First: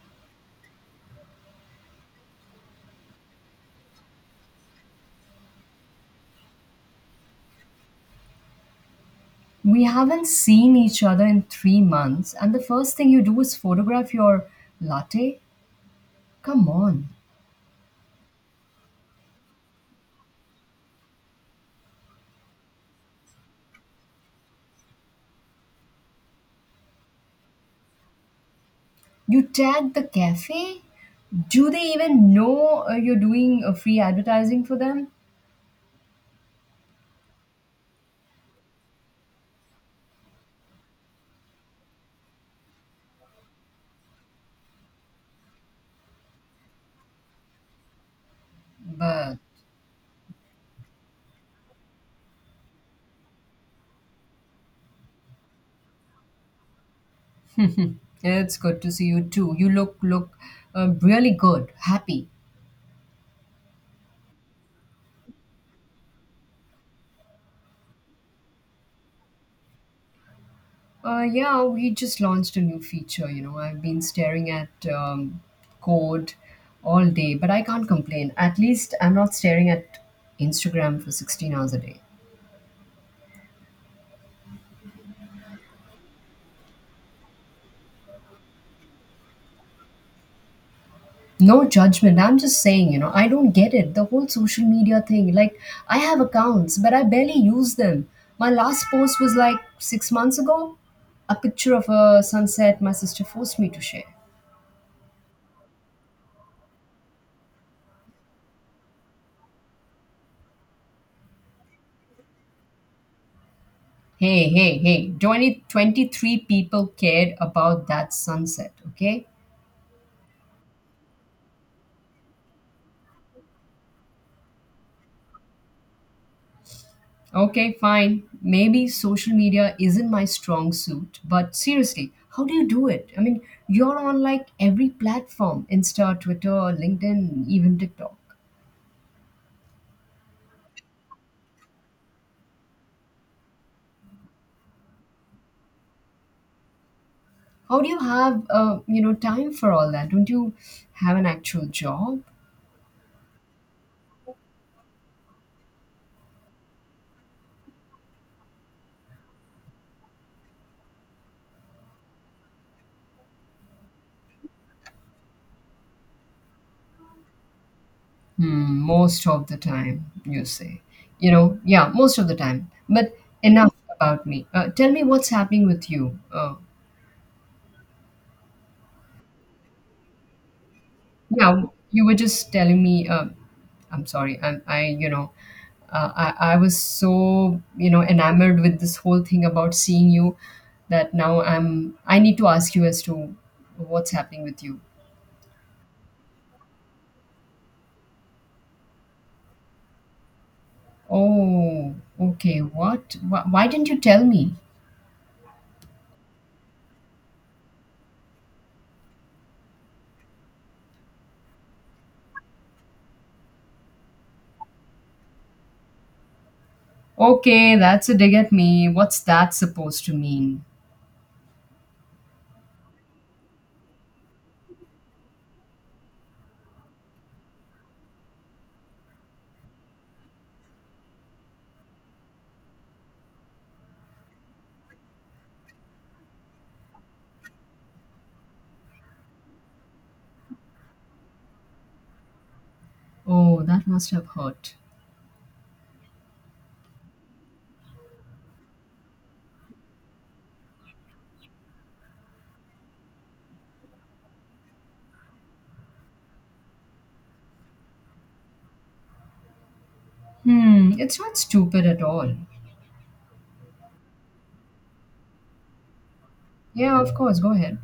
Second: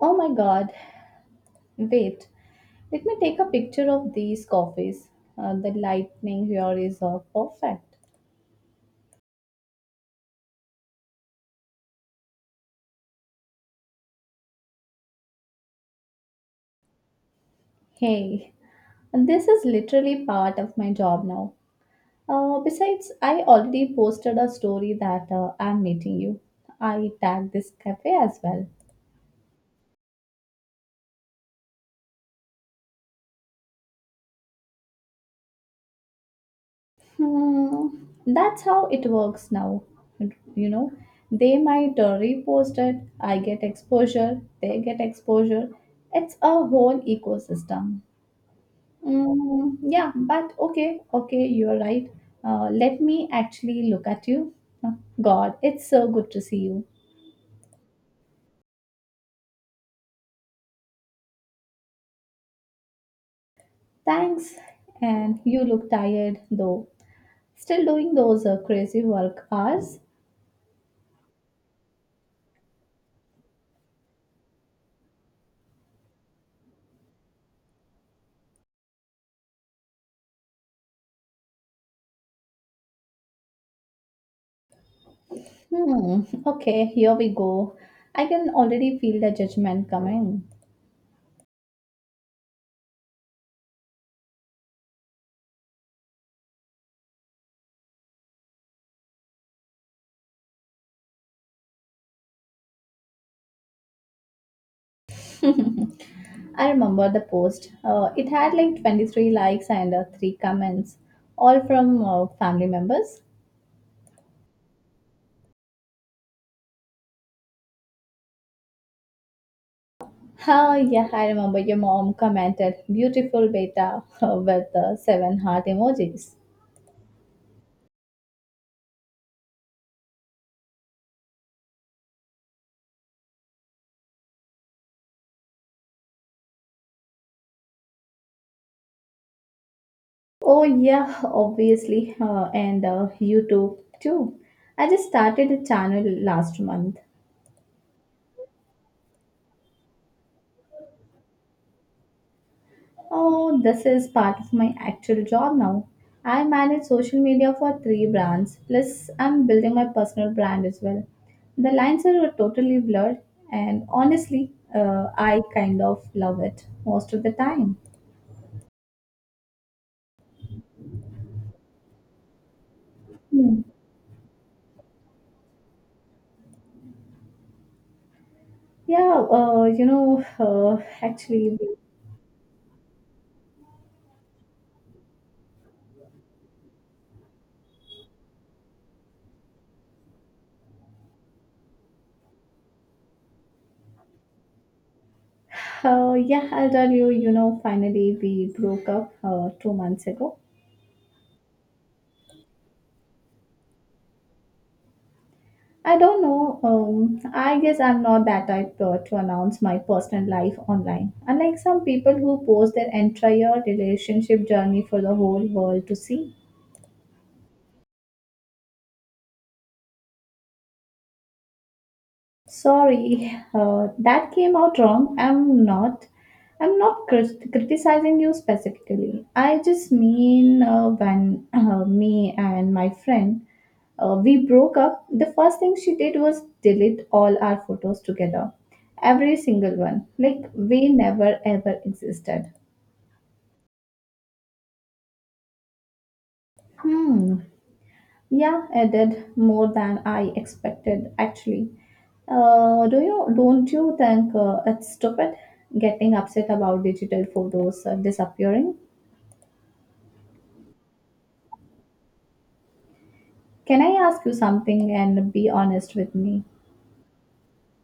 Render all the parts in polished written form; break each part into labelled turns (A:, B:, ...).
A: Oh my god, wait, let me take a picture of these coffees. The lightning here is perfect.
B: We haven't seen each other in 3 months, and the first thing you do is photograph your latte? Come on.
A: Hey, this is literally part of my job now. Besides, I already posted a story that I'm meeting you. I tagged this cafe as well.
B: You tag the cafe? Do they even know you're doing free advertising for them?
A: Hmm, that's how it works now. You know, they might repost it, I get exposure, they get exposure. It's a whole ecosystem.
B: But
A: Mm, yeah, but okay, you're right. Let me actually look at you. Oh, God, it's so good to see you.
B: it's good to see you too. You look really good, happy.
A: Thanks. And you look tired though. Still doing those crazy work hours?
B: Yeah, we just launched a new feature. You know, I've been staring at code all day, but I can't complain. At least I'm not staring at Instagram for 16 hours a day.
A: Hmm, okay, here we go. I can already feel the judgment coming.
B: No judgment. I'm just saying, you know, I don't get it. The whole social media thing. Like, I have accounts, but I barely use them. My last post was like 6 months ago, a picture of a sunset my sister forced me to share.
A: I remember the post. It had like 23 likes and 3 comments, all from family members.
B: Hey, hey, hey, 20, 23 people cared about that sunset, okay?
A: Oh, yeah, I remember your mom commented beautiful beta with seven heart emojis.
B: Okay, fine. Maybe social media isn't my strong suit, but seriously, how do you do it? I mean, you're on like every platform, Insta, Twitter, LinkedIn, even TikTok.
A: Oh, yeah, obviously. And YouTube too. I just started a channel last month.
B: How do you have you know time for all that? Don't you have an actual job?
A: Oh, this is part of my actual job now. I manage social media for three brands, plus, I'm building my personal brand as well. The lines are totally blurred, and honestly, I kind of love it most of the time.
B: Hmm, most of the time, you say. You know, yeah, most of the time. But
A: Hmm.
B: enough about me. Tell me what's happening with you.
A: Yeah, uh, you know, uh, actually,
B: Yeah,
A: we-
B: you were just telling me. I'm sorry. I I was so enamored with this whole thing about seeing you that now I need to ask you as to what's happening with you.
A: yeah, I'll tell you, finally we broke up 2 months ago.
B: Oh, okay. What? Why didn't you tell me?
A: I don't know, I guess I'm not that type to announce my personal life online. Unlike some people who post their entire relationship journey for the whole world to see.
B: Okay, that's a dig at me. What's that supposed to mean?
A: Sorry, that came out wrong. I'm not. Criticizing you specifically. I just mean when me and my friend we broke up, the first thing she did was delete all our photos together, every single one, like we never ever existed.
B: Oh, that must have hurt.
A: Hmm. Yeah, I did more than I expected actually. Do you Don't you think it's stupid getting upset about digital photos disappearing?
B: Hmm, it's not stupid at all.
A: Can I ask you something and be honest with me?
B: Yeah, of course, go ahead.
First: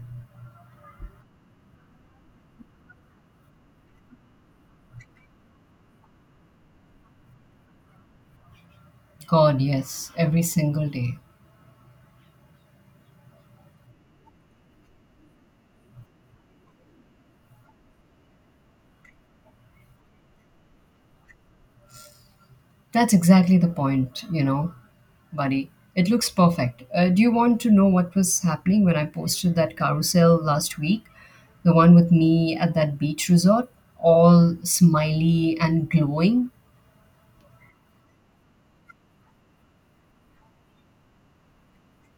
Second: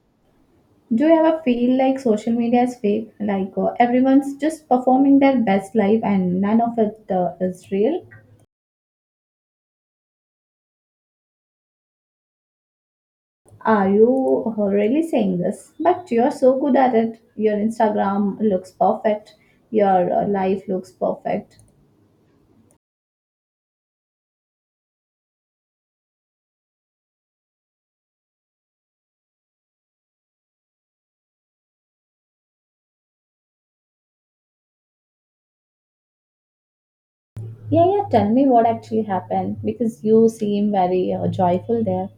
A: Do you ever feel like social media is fake? Like everyone's just performing their best life and none of it is real?
B: God, yes, every single day.
A: Are you really saying this? But you're so good at it. Your Instagram looks perfect. Your life looks perfect.
B: That's exactly the point, you know, buddy. It looks perfect. Do you want to know what was happening when I posted that carousel last week? The one with me at that beach resort, all smiley and glowing?
A: Yeah, yeah, tell me what actually happened because you seem very joyful there.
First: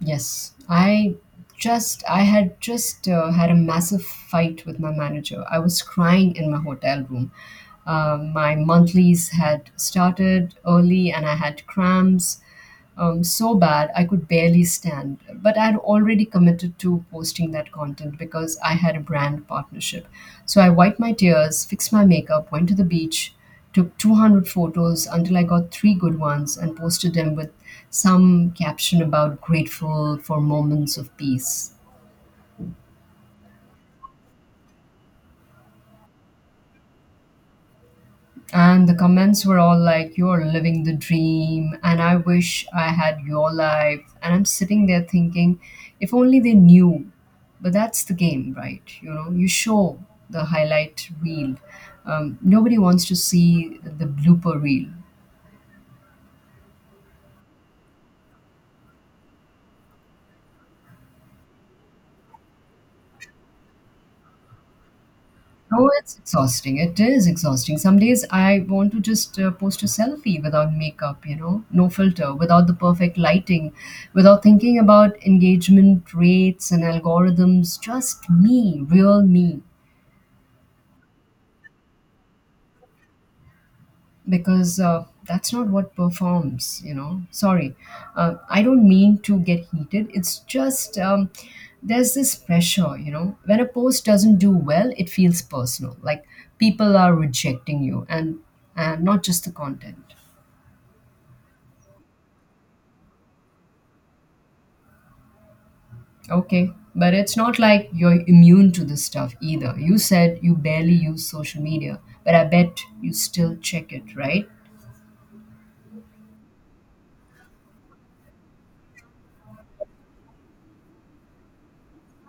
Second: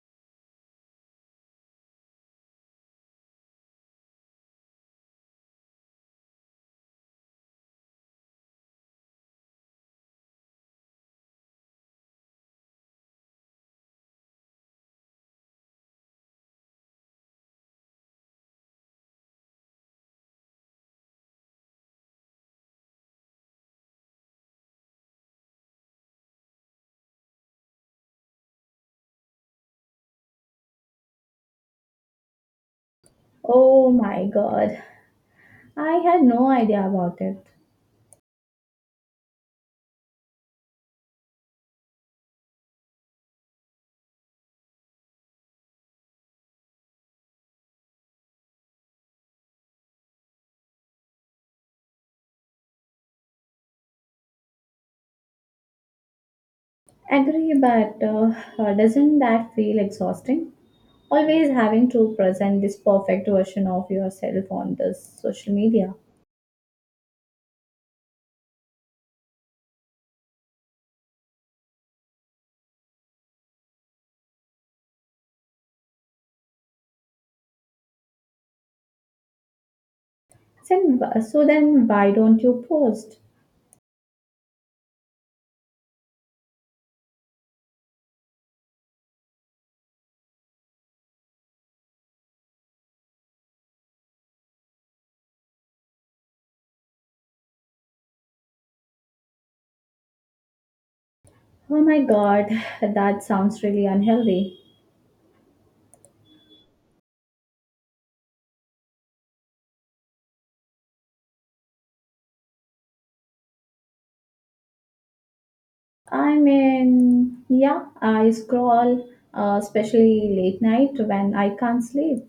B: Yes, I had just had a massive fight with my manager. I was crying in my hotel room. My monthlies had started early and I had cramps so bad I could barely stand. But I had already committed to posting that content because I had a brand partnership. So I wiped my tears, fixed my makeup, went to the beach, took 200 photos until I got three good ones and posted them with some caption about grateful for moments of peace.
A: Oh my god, I had no idea about it.
B: And the comments were all like, "You're living the dream," and "I wish I had your life." And I'm sitting there thinking, if only they knew. But that's the game, right? You know, you show the highlight reel. Nobody wants to see the blooper reel.
A: Agree, but doesn't that feel exhausting? Always having to present this perfect version of yourself on this social
B: No,
A: media.
B: it's exhausting. It is exhausting. Some days I want to just post a selfie without makeup, you know, no filter, without the perfect lighting, without thinking about engagement rates and algorithms. Just me, real me.
A: Then, so then why don't you post?
B: Because that's not what performs, you know. Sorry, I don't mean to get heated. It's just there's this pressure, you know, when a post doesn't do well it feels personal, like people are rejecting you and not just the content.
A: Oh my god, that sounds really unhealthy.
B: Okay, but it's not like you're immune to this stuff either. You said you barely use social media, but I bet you still check it, right?
A: I mean, yeah, I scroll, especially late night when I can't sleep.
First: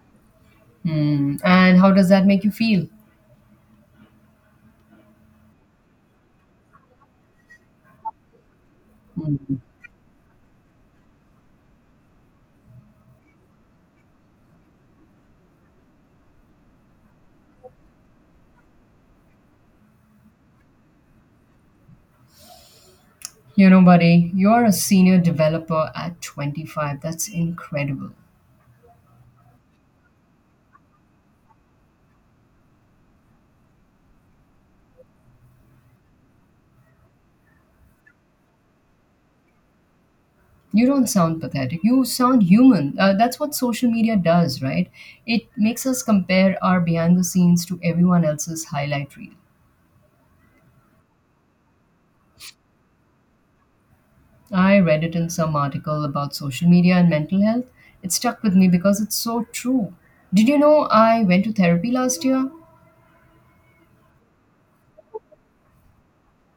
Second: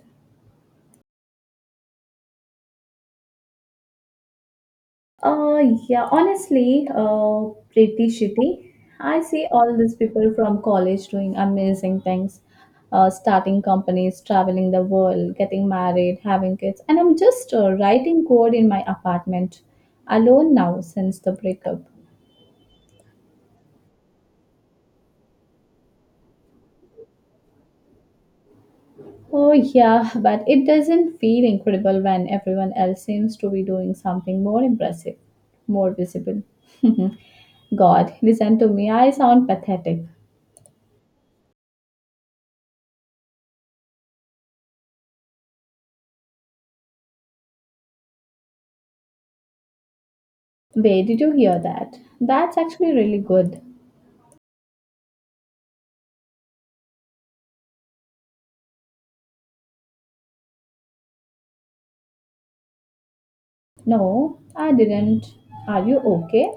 B: Hmm. And how does that make you feel?
A: Uh, yeah, honestly, pretty shitty. I see
B: Hmm.
A: all these people from college doing amazing things, starting companies, traveling the world, getting married, having kids, and I'm just writing code in my apartment alone now since the breakup.
B: You know, buddy, you're a senior developer at 25. That's incredible.
A: Oh, yeah, but it doesn't feel incredible when everyone else seems to be doing something more impressive, more visible. God, listen to me, I sound pathetic.
B: You don't sound pathetic. You sound human. That's what social media does, right? It makes us compare our behind the scenes to everyone else's highlight reel.
A: Where did you hear that? That's actually really good.
B: I read it in some article about social media and mental health. It stuck with me because it's so true. Did you know I went to therapy last year?
A: No, I didn't. Are you okay?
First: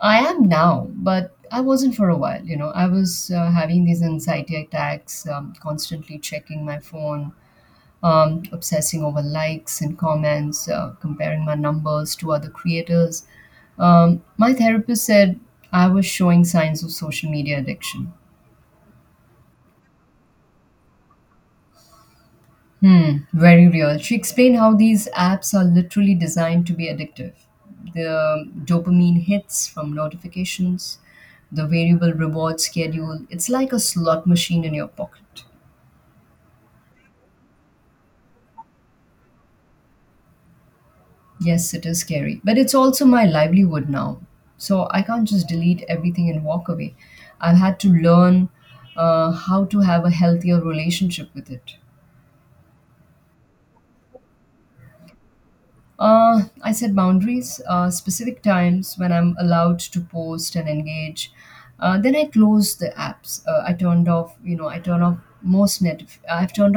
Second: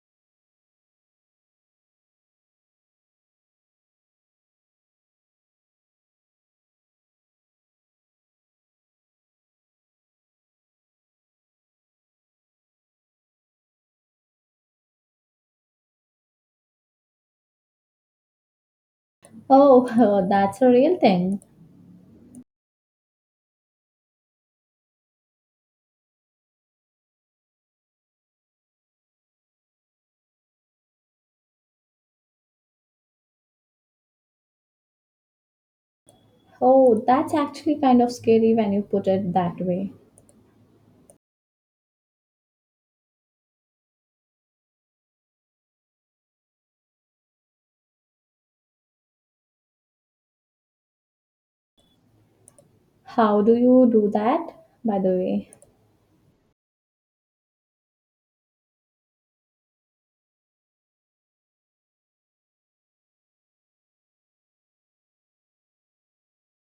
B: I am now, but I wasn't for a while. You know, I was having these anxiety attacks, constantly checking my phone, obsessing over likes and comments, comparing my numbers to other creators. My therapist said I was showing signs of social media addiction.
A: Oh, that's a real thing.
B: Hmm, very real. She explained how these apps are literally designed to be addictive. The dopamine hits from notifications, the variable reward schedule, it's like a slot machine in your pocket.
A: Oh, that's actually kind of scary when you put it that way.
B: Yes, it is scary, but it's also my livelihood now. So I can't just delete everything and walk away. I've had to learn how to have a healthier relationship with it.
A: How do you do that, by the way?
B: I set boundaries, specific times when I'm allowed to post and engage. Then I close the apps. I turn off most net. I've turned